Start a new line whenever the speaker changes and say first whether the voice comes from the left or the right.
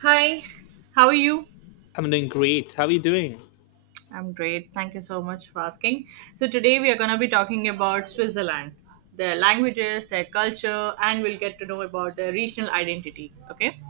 right: Hi, how are you?
left: I'm doing great. How are you doing?
right: I'm great. Thank you so much for asking. So, today we are going to be talking about Switzerland, their languages, their culture, and we'll get to know about their regional identity. Okay.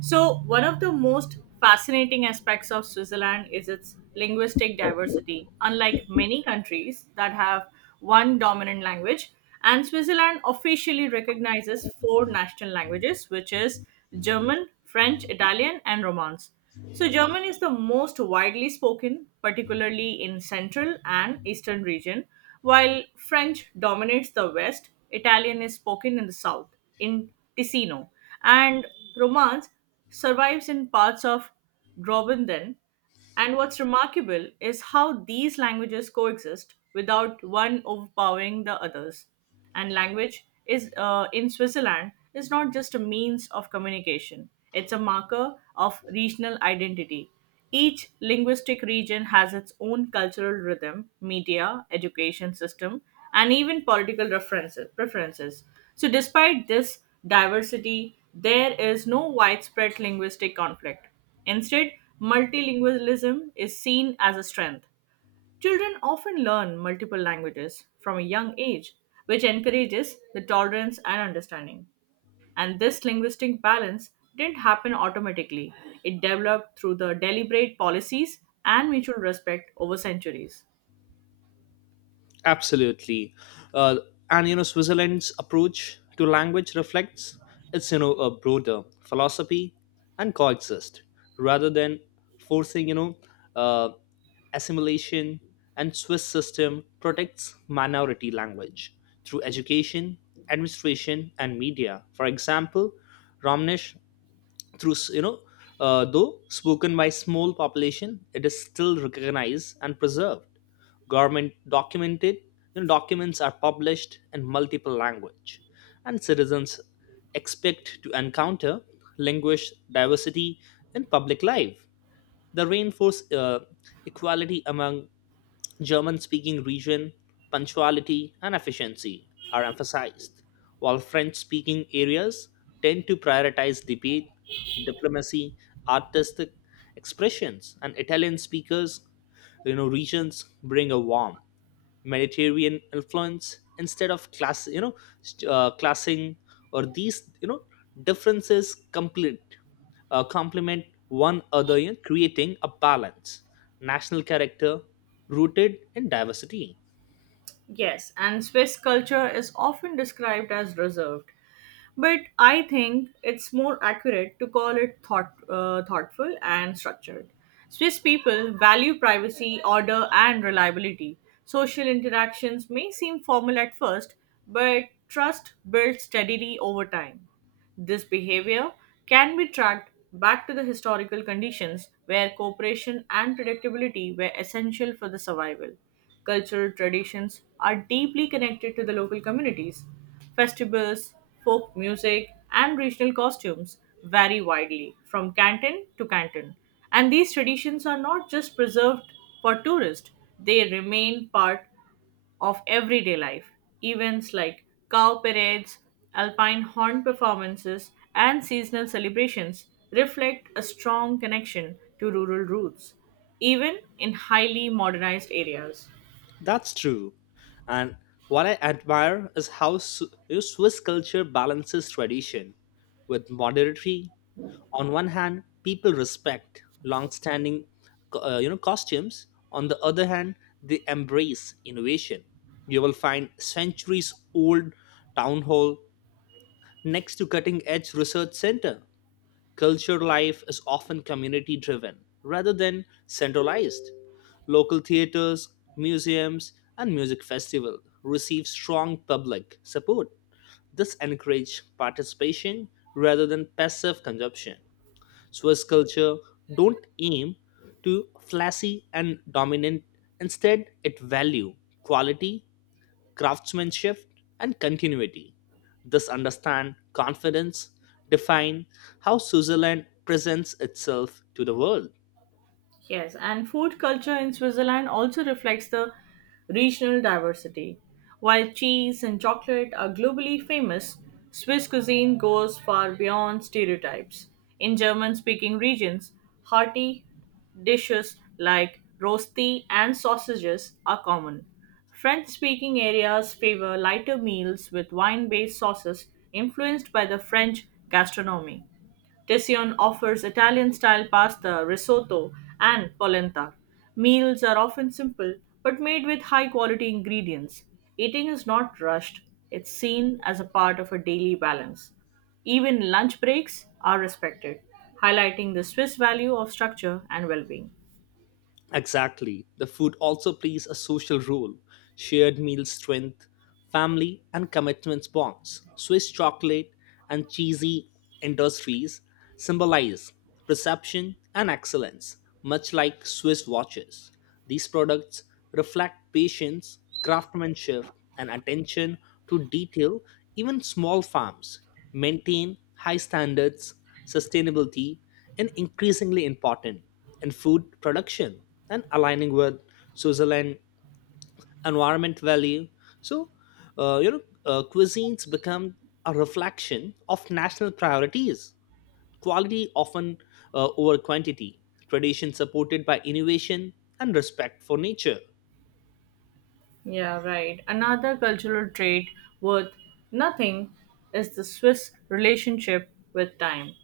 right: So, one of the most fascinating aspects of Switzerland is its linguistic diversity. Unlike many countries that have one dominant language, and Switzerland officially recognizes four national languages, which is German, French, Italian, and Romance. So German is the most widely spoken, particularly in central and eastern region, while French dominates the west, Italian is spoken in the south, in Ticino, and Romance survives in parts of Graubünden, and what's remarkable is how these languages coexist without one overpowering the others. And language is in Switzerland is not just a means of communication; it's a marker of regional identity. Each linguistic region has its own cultural rhythm, media, education system, and even political references, preferences. So, despite this diversity, there is no widespread linguistic conflict. Instead, multilingualism is seen as a strength. Children often learn multiple languages from a young age, which encourages the tolerance and understanding. And this linguistic balance didn't happen automatically, it developed through the deliberate policies and mutual respect over centuries.
left: Absolutely. Uh, and you know, Switzerland's approach to language reflects its a broader philosophy and coexist rather than forcing uh, assimilation. And Swiss system protects minority language through education, administration, and media. For example, Romnish through s- you know though spoken by small population it is still recognized and preserved government documented, documents are published in multiple language and citizens expect to encounter language diversity in public life the reinforce equality among German-speaking region, punctuality and efficiency are emphasized, while French-speaking areas tend to prioritize debate, diplomacy, artistic expressions, and Italian speakers, regions bring a warmth mediterranean influence instead of classing or these differences complete complement one other, creating a balance national character rooted in diversity.
right: Yes, and Swiss culture is often described as reserved, but I think it's more accurate to call it thoughtful and structured. Swiss people value privacy, order, and reliability. Social interactions may seem formal at first, but trust builds steadily over time. This behavior can be tracked back to the historical conditions where cooperation and predictability were essential for the survival. Cultural traditions are deeply connected to the local communities. Festivals, folk music, and regional costumes vary widely from canton to canton. And these traditions are not just preserved for tourists, they remain part of everyday life. Events like cow parades, alpine horn performances, and seasonal celebrations reflect a strong connection to rural roots, even in highly modernized areas.
left: That's true. And what I admire is how swiss culture balances tradition with modernity. On one hand people respect long-standing costumes, on the other hand they embrace innovation. You will find centuries old town hall next to cutting edge research center. Culture life is often community driven rather than centralized. Local theaters museums and music festival receive strong public support. This encourages participation rather than passive consumption. Swiss culture don't aim to flashy and dominant. Instead, it value quality, craftsmanship, and continuity. This understand confidence define how Switzerland presents itself to the world.
right: Yes, and food culture in Switzerland also reflects the regional diversity. While cheese and chocolate are globally famous, Swiss cuisine goes far beyond stereotypes. In German speaking regions, hearty dishes like rosti and sausages are common. French speaking areas favor lighter meals with wine based sauces influenced by the French gastronomy. Tessione offers Italian style pasta, risotto, and polenta. Meals are often simple but made with high quality ingredients. Eating is not rushed, it's seen as a part of a daily balance. Even lunch breaks are respected, highlighting the Swiss value of structure and well being.
left: Exactly. The food also plays a social role. Shared meals strength, family and commitments bonds. Swiss chocolate and cheesy industries symbolize perception and excellence, much like Swiss watches. These products reflect patience, craftsmanship, and attention to detail. Even small farms maintain high standards, sustainability, is increasingly important in food production and aligning with Switzerland' environment value. So, cuisines become a reflection of national priorities. Quality often over quantity, tradition supported by innovation, and respect for nature.
right: Yeah, right. Another cultural trait worth nothing is the Swiss relationship with time.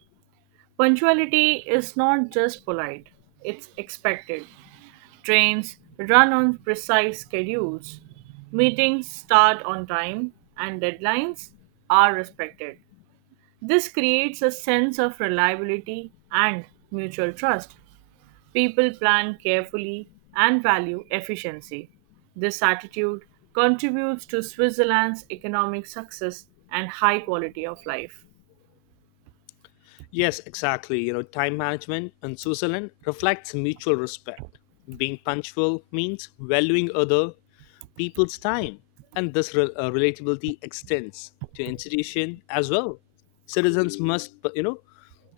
right: Punctuality is not just polite, it's expected. Trains run on precise schedules, meetings start on time, and deadlines are respected. This creates a sense of reliability and mutual trust. People plan carefully and value efficiency. This attitude contributes to Switzerland's economic success and high quality of life.
left: Yes, exactly. You know, time management in Switzerland reflects mutual respect. Being punctual means valuing other people's time, and this relatability extends to institution as well. Citizens must,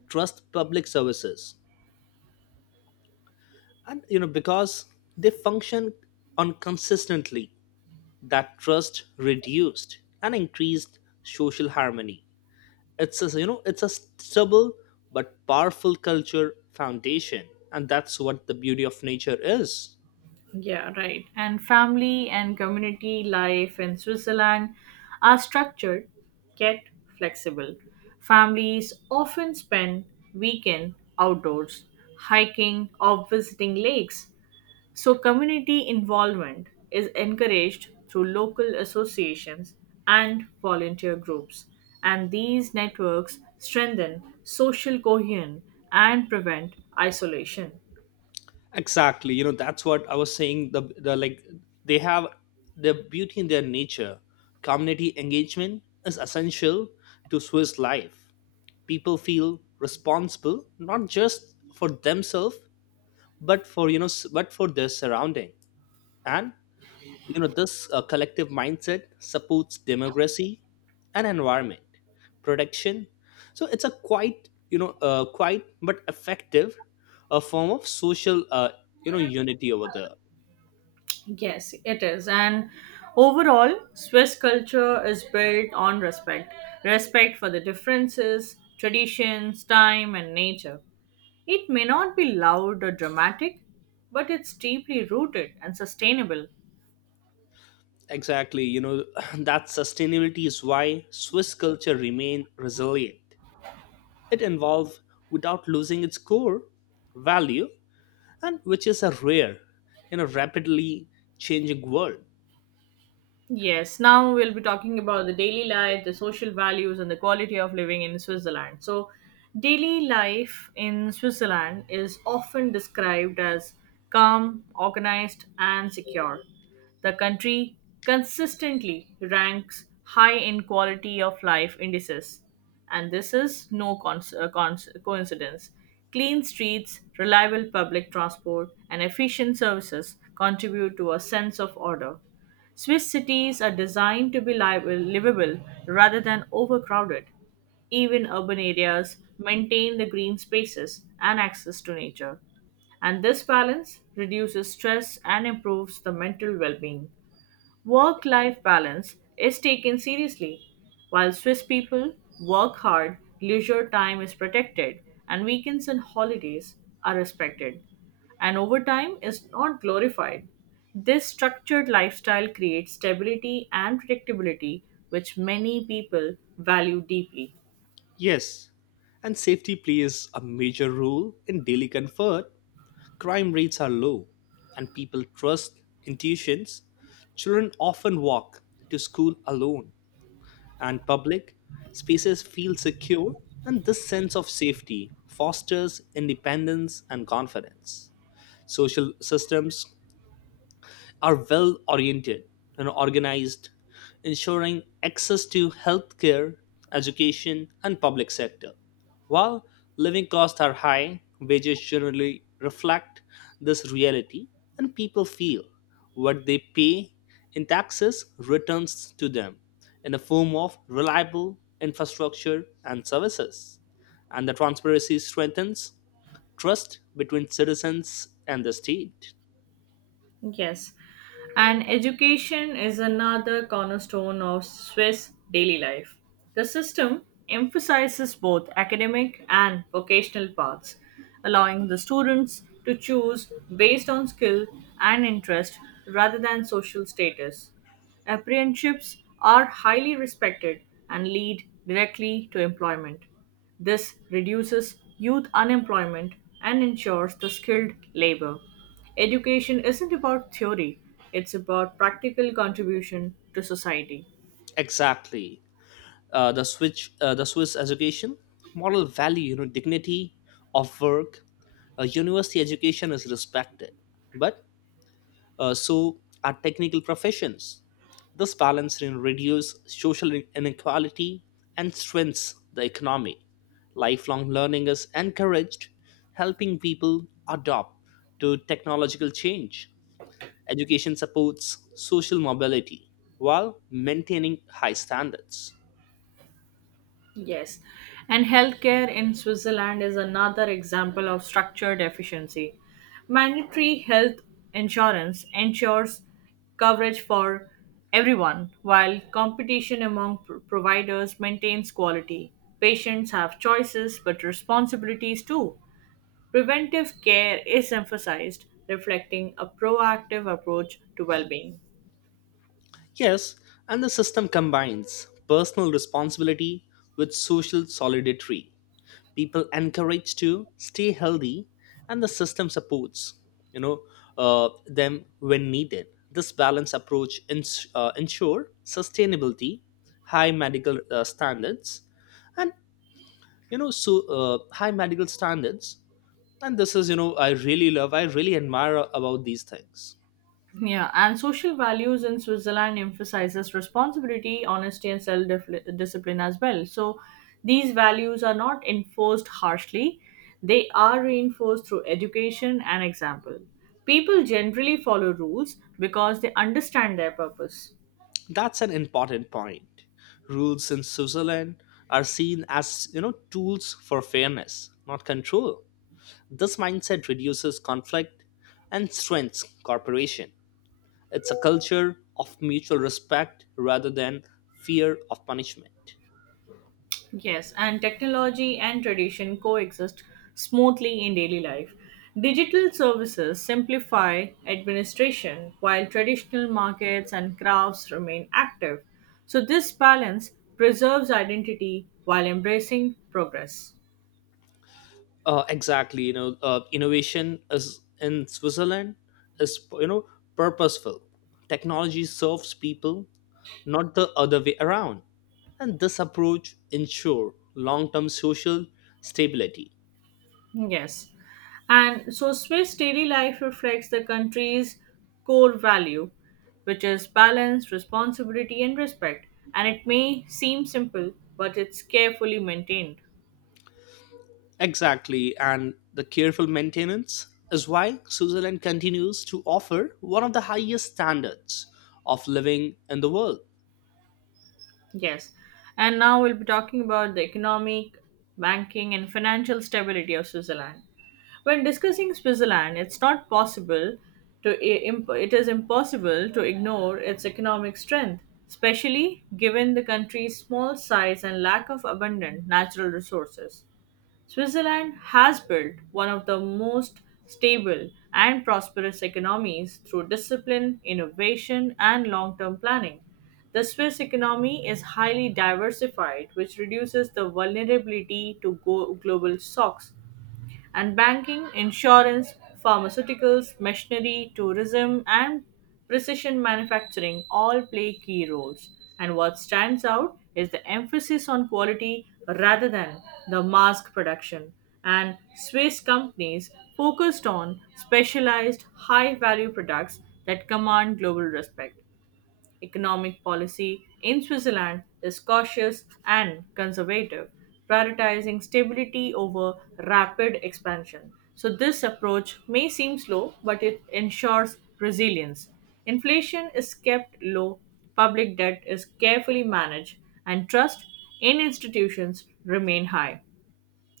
left: trust public services, and because they function on consistently. That trust reduced and increased social harmony. It's a it's a stable but powerful culture foundation, and that's what the beauty of nature is.
right: Yeah, right. And family and community life in Switzerland are structured yet flexible. Families often spend weekend outdoors, hiking or visiting lakes, so community involvement is encouraged through local associations and volunteer groups. And these networks strengthen social cohesion and prevent isolation.
left: Exactly. You know, that's what I was saying. The like they have the beauty in their nature. Community engagement is essential to swiss life. People feel responsible not just for themselves but for but for their surrounding, and this collective mindset supports democracy and environment protection. So it's a quite you know quite but effective a form of social unity over there.
right: Yes, it is. And overall, Swiss culture is built on respect, respect for the differences, traditions, time, and nature. It may not be loud or dramatic, but it's deeply rooted and sustainable.
left: Exactly. You know, that sustainability is why swiss culture remain resilient. It evolved without losing its core value, and which is a rare in a rapidly changing world.
right: Yes, now we'll be talking about the daily life, the social values, and the quality of living in Switzerland. So, daily life in Switzerland is often described as calm, organized, and secure. The country consistently ranks high in quality of life indices, and this is no coincidence. Clean streets, reliable public transport, and efficient services contribute to a sense of order. Swiss cities are designed to be livable rather than overcrowded. Even urban areas maintain the green spaces and access to nature. And this balance reduces stress and improves the mental well being. Work life balance is taken seriously. While Swiss people work hard, leisure time is protected, and weekends and holidays are respected. And overtime is not glorified. This structured lifestyle creates stability and predictability, which many people value deeply.
left: Yes, and safety plays a major role in daily comfort. Crime rates are low, and people trust intuitions. Children often walk to school alone, and public spaces feel secure, and this sense of safety fosters independence and confidence. Social systems are well oriented and organized, ensuring access to healthcare, education, and public sector. While living costs are high, wages generally reflect this reality, and people feel what they pay in taxes returns to them in the form of reliable infrastructure and services. And the transparency strengthens trust between citizens and the state.
right: Yes. And education is another cornerstone of Swiss daily life. The system emphasizes both academic and vocational paths, allowing the students to choose based on skill and interest rather than social status. Apprenticeships are highly respected and lead directly to employment. This reduces youth unemployment and ensures the skilled labor. Education isn't about theory, it's about practical contribution to society.
left: Exactly. The switch the swiss education model value dignity of work. University education is respected, but so are technical professions. This balance, reduces social inequality and strengthens the economy. Lifelong learning is encouraged helping people adopt to technological change. Education supports social mobility while maintaining high standards.
right: Yes, and healthcare in Switzerland is another example of structured efficiency. Mandatory health insurance ensures coverage for everyone, while competition among providers maintains quality. Patients have choices but responsibilities too. Preventive care is emphasized, reflecting a proactive approach to well-being.
left: Yes, and the system combines personal responsibility with social solidarity. People encouraged to stay healthy, and the system supports you know them when needed. This balanced approach ensure sustainability, high medical standards, and high medical standards. And this is, you know, I really love, I really admire about these things.
right: Yeah, and social values in Switzerland emphasizes responsibility, honesty, and self-discipline as well. So these values are not enforced harshly; they are reinforced through education and example. People generally follow rules because they understand their purpose.
left: That's an important point. Rules in Switzerland are seen as, you know, tools for fairness, not control. This mindset reduces conflict and strengthens cooperation. It's a culture of mutual respect rather than fear of punishment.
right: Yes, and technology and tradition coexist smoothly in daily life. Digital services simplify administration while traditional markets and crafts remain active. So, this balance preserves identity while embracing progress.
left: Exactly, you know, innovation is in Switzerland is purposeful. Technology serves people, not the other way around. And this approach ensure long-term social stability.
right: Yes. And so, Swiss daily life reflects the country's core value, which is balance, responsibility, and respect. And it may seem simple, but it's carefully maintained.
left: Exactly, and the careful maintenance is why Switzerland continues to offer one of the highest standards of living in the world.
right: Yes. And now we'll be talking about the economic, banking, and financial stability of Switzerland. When discussing Switzerland, it's not possible to i- it is impossible to ignore its economic strength, especially given the country's small size and lack of abundant natural resources. Switzerland has built one of the most stable and prosperous economies through discipline, innovation, and long term planning. The Swiss economy is highly diversified, which reduces the vulnerability to global shocks, and banking, insurance, pharmaceuticals, machinery, tourism, and precision manufacturing all play key roles. And what stands out is the emphasis on quality rather than the mass production. And Swiss companies focused on specialized high value products that command global respect. Economic policy in Switzerland is cautious and conservative, prioritizing stability over rapid expansion. So, this approach may seem slow, but it ensures resilience. Inflation is kept low, public debt is carefully managed, and trust in institutions remain high.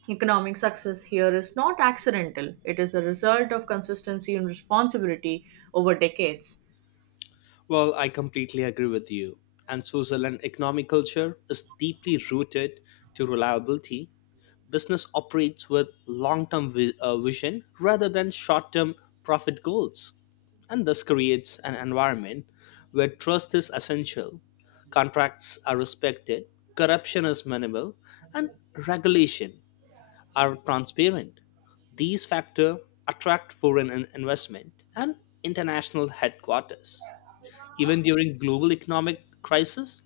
right: Economic success here is not accidental, it is the result of consistency and responsibility over decades.
left: Well, I completely agree with you. And social and economic culture is deeply rooted to reliability. Business operates with long term vision rather than short term profit goals. And this creates an environment where trust is essential, contracts are respected, corruption is minimal, and regulation are transparent. These factors attract foreign investment and international headquarters. Even during global economic crisis,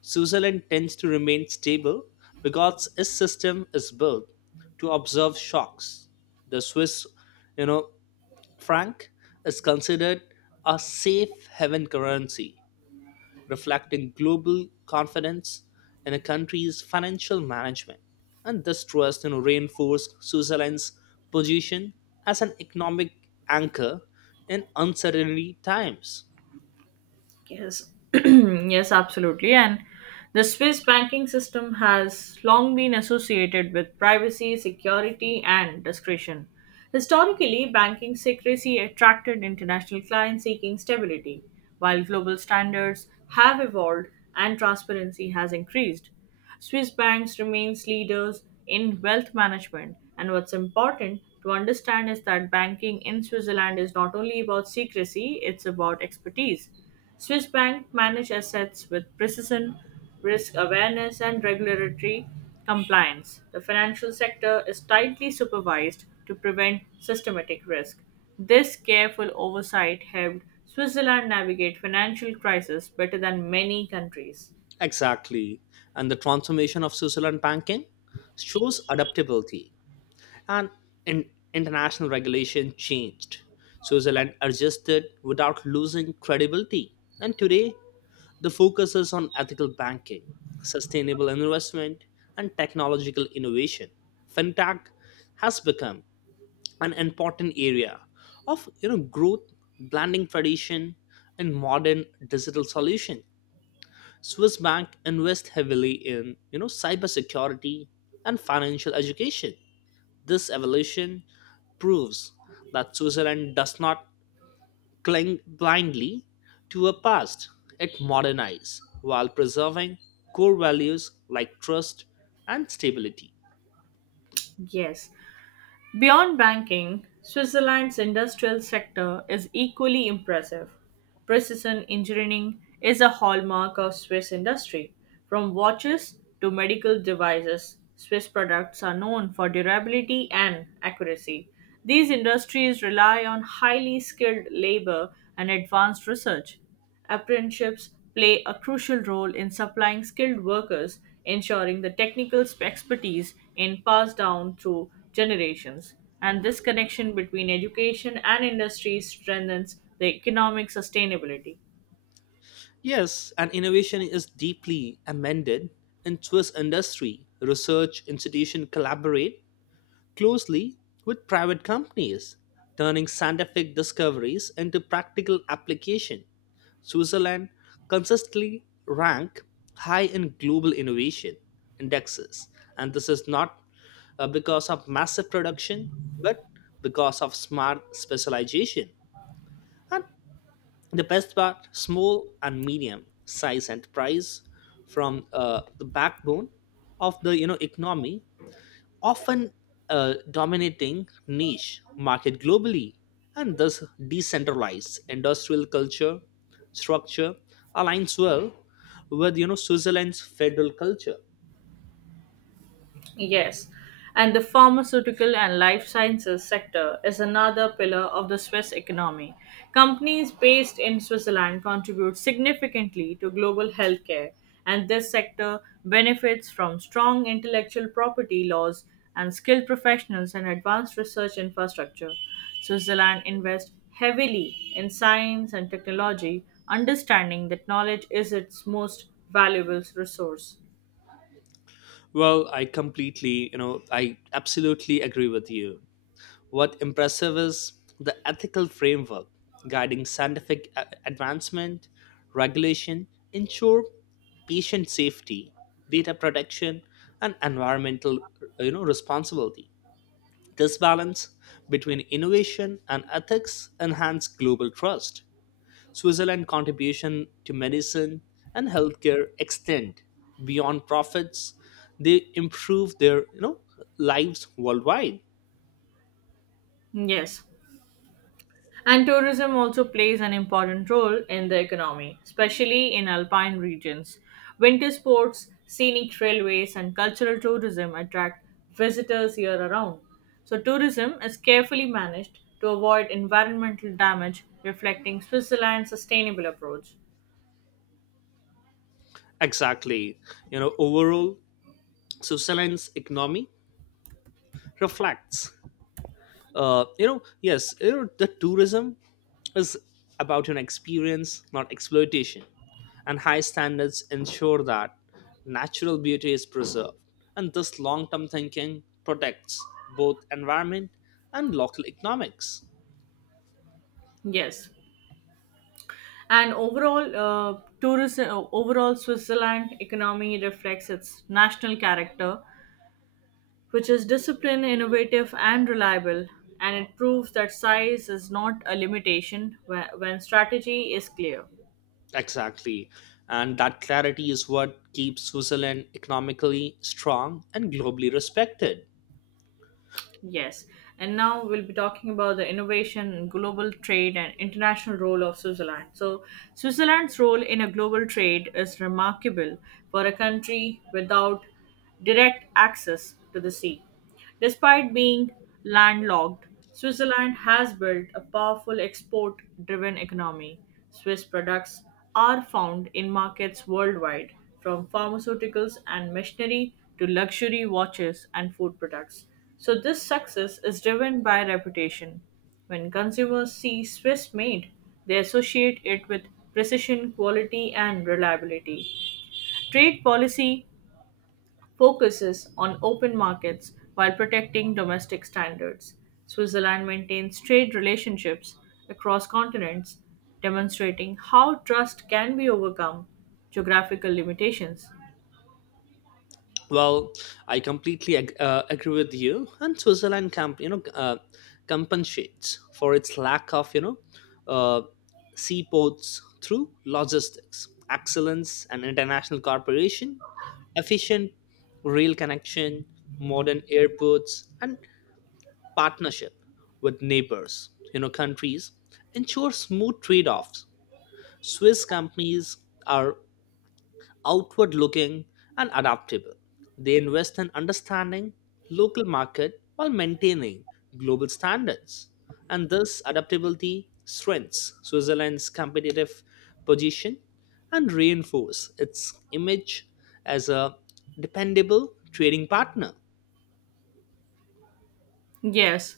left: Switzerland tends to remain stable because its system is built to observe shocks. The Swiss, you know, franc is considered a safe haven currency, reflecting global confidence in a country's financial management. And this trust, reinforced Switzerland's position as an economic anchor in uncertainty times.
right: Yes, yes, absolutely. And the Swiss banking system has long been associated with privacy, security, and discretion. Historically, banking secrecy attracted international clients seeking stability, while global standards have evolved and transparency has increased. Swiss banks remains leaders in wealth management, and what's important to understand is that banking in Switzerland is not only about secrecy, it's about expertise. Swiss bank manage assets with precision, risk awareness, and regulatory compliance. The financial sector is tightly supervised to prevent systematic risk. This careful oversight helped Switzerland navigate financial crisis better than many countries.
left: Exactly. And the transformation of Switzerland banking shows adaptability. And in international regulation changed. Switzerland adjusted without losing credibility. And today, the focus is on ethical banking, sustainable investment, and technological innovation. Fintech has become an important area of growth, blending tradition, and modern digital solution. Swiss bank invest heavily in cybersecurity and financial education. This evolution proves that Switzerland does not cling blindly to a past; it modernizes while preserving core values like trust and stability.
right: Yes, beyond banking, Switzerland's industrial sector is equally impressive. Precision engineering is a hallmark of Swiss industry. From watches to medical devices, Swiss products are known for durability and accuracy. These industries rely on highly skilled labor and advanced research. Apprenticeships play a crucial role in supplying skilled workers, ensuring the technical expertise is passed down through generations. And this connection between education and industry strengthens the economic sustainability.
left: Yes, and innovation is deeply amended in Swiss industry. Research institutions collaborate closely with private companies, turning scientific discoveries into practical application. Switzerland consistently rank high in global innovation indexes, and this is not because of massive production, but because of smart specialization. And the best part, small and medium size enterprise from the backbone of the economy often dominating niche market globally and thus decentralized industrial culture structure aligns well with switzerland's federal culture.
right: Yes, and the pharmaceutical and life sciences sector is another pillar of the Swiss economy. Companies based in Switzerland contribute significantly to global healthcare, and this sector benefits from strong intellectual property laws and skilled professionals and advanced research infrastructure. Switzerland invests heavily in science and technology, understanding that knowledge is its most valuable resource.
left: Well, I completely you know I absolutely agree with you. What impressive is the ethical framework guiding scientific advancement regulation ensure patient safety data protection and environmental, responsibility. This balance between innovation and ethics enhanced global trust. Switzerland's contribution to medicine and healthcare extend beyond profits. They improve their lives worldwide.
right: Yes. And tourism also plays an important role in the economy, especially in alpine regions. Winter sports, scenic railways, and cultural tourism attract visitors year around. So, tourism is carefully managed to avoid environmental damage, reflecting Switzerland's sustainable approach.
left: Exactly. You know, overall, Switzerland's economy reflects yes, you know, the tourism is about an experience not exploitation, and high standards ensure that natural beauty is preserved, and this long-term thinking protects both environment and local economics.
right: Yes. And overall, overall Switzerland economy reflects its national character, which is disciplined, innovative, and reliable. And it proves that size is not a limitation when strategy is clear.
left: Exactly, and that clarity is what keeps switzerland economically strong and globally respected.
right: Yes. And now we'll be talking about the innovation, in global trade, and international role of Switzerland. So, Switzerland's role in a global trade is remarkable for a country without direct access to the sea. Despite being landlocked, Switzerland has built a powerful export driven economy. Swiss products are found in markets worldwide, from pharmaceuticals and machinery to luxury watches and food products. So, this success is driven by reputation. When consumers see Swiss made, they associate it with precision, quality, and reliability. Trade policy focuses on open markets while protecting domestic standards. Switzerland maintains trade relationships across continents, demonstrating how trust can be overcome geographical limitations.
left: Well, I agree with you. And Switzerland compensates for its lack of, you know, uh, seaports through logistics, excellence, and international cooperation, efficient rail connection, modern airports, and partnership with neighbors, you know, countries ensure smooth trade-offs. Swiss companies are outward looking, and adaptable. They invest in understanding local market while maintaining global standards. And this adaptability strengthens Switzerland's competitive position and reinforces its image as a dependable trading partner.
right: Yes,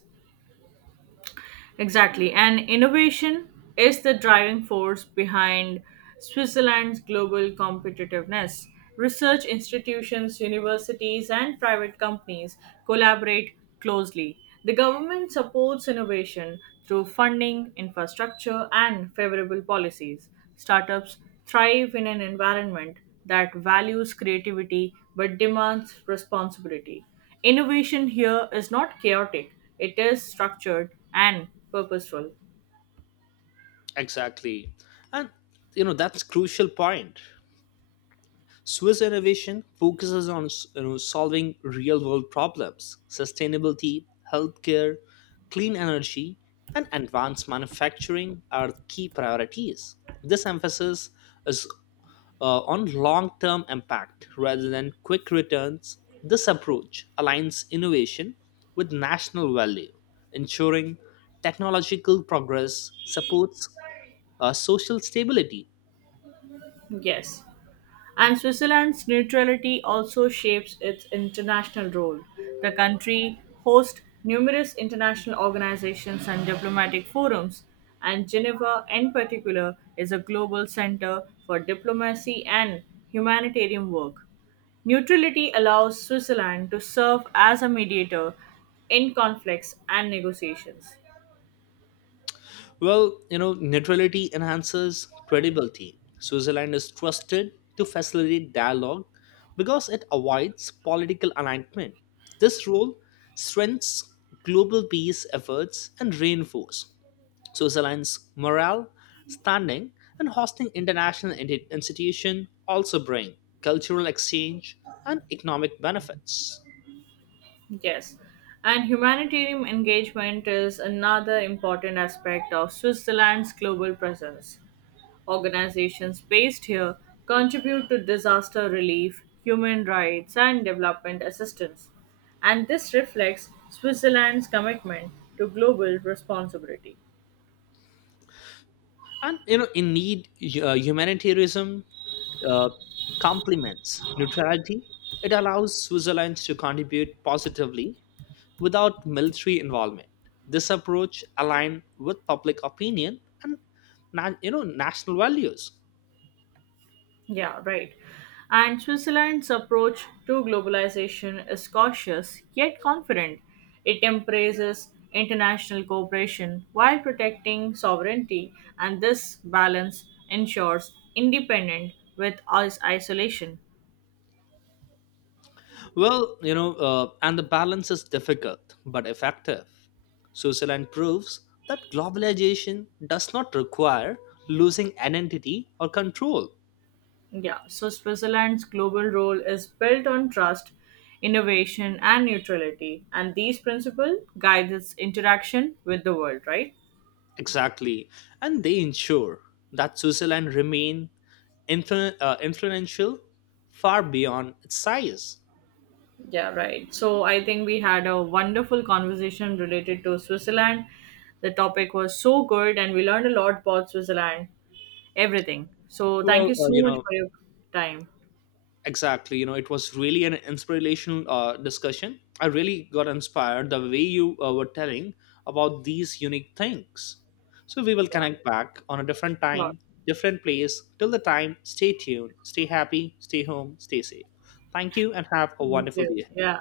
right: exactly. And innovation is the driving force behind Switzerland's global competitiveness. Research institutions, universities, and private companies collaborate closely. The government supports innovation through funding, infrastructure, and favorable policies. Startups thrive in an environment that values creativity but demands responsibility. Innovation here is not chaotic, it is structured and purposeful.
left: Exactly. And you know that's crucial point. Swiss innovation focuses on, you know, solving real world problems sustainability, healthcare, clean energy, and advanced manufacturing are key priorities. This emphasis is on long term impact rather than quick returns. This approach aligns innovation with national value, ensuring technological progress supports social stability.
right: Yes. And Switzerland's neutrality also shapes its international role. The country hosts numerous international organizations and diplomatic forums, and Geneva, in particular, is a global center for diplomacy and humanitarian work. Neutrality allows Switzerland to serve as a mediator in conflicts and negotiations.
left: Well, you know, neutrality enhances credibility. Switzerland is trusted to facilitate dialogue because it avoids political alignment. This role strengthens global peace efforts and reinforces Switzerland's morale, standing, and hosting international institutions also bring cultural exchange and economic benefits.
right: Yes, and humanitarian engagement is another important aspect of Switzerland's global presence. Organizations based here contribute to disaster relief, human rights, and development assistance. And this reflects Switzerland's commitment to global responsibility.
left: And you know, in need, humanitarianism uh, complements neutrality. It allows Switzerland to contribute positively without military involvement. This approach aligns with public opinion and national values.
right: Yeah, right. And Switzerland's approach to globalization is cautious yet confident. It embraces international cooperation while protecting sovereignty, and this balance ensures independence with isolation.
left: Well, you know, and the balance is difficult but effective. Switzerland proves that globalization does not require losing identity or control.
right: Yeah, so Switzerland's global role is built on trust, innovation, and neutrality, and these principles guide its interaction with the world, right?
left: Exactly. And they ensure that Switzerland remain influential far beyond its size.
right: Yeah, right. So I think we had a wonderful conversation related to Switzerland. The topic was so good and we learned a lot about Switzerland, everything. So thank
left: Well,
right: you
left: uh,
right: so
left: you
right: much
left: know,
right: for your time.
left: exactly. You know, it was really an inspirational discussion. I really got inspired the way you were telling about these unique things. So we will
right: Yeah,
left: connect back on a different
right: sure.
left: time, different place. Till the time, stay tuned, stay happy, stay home, stay safe. Thank you and have a
right: Thank
left: wonderful
right: you.
left: day.
right: Yeah.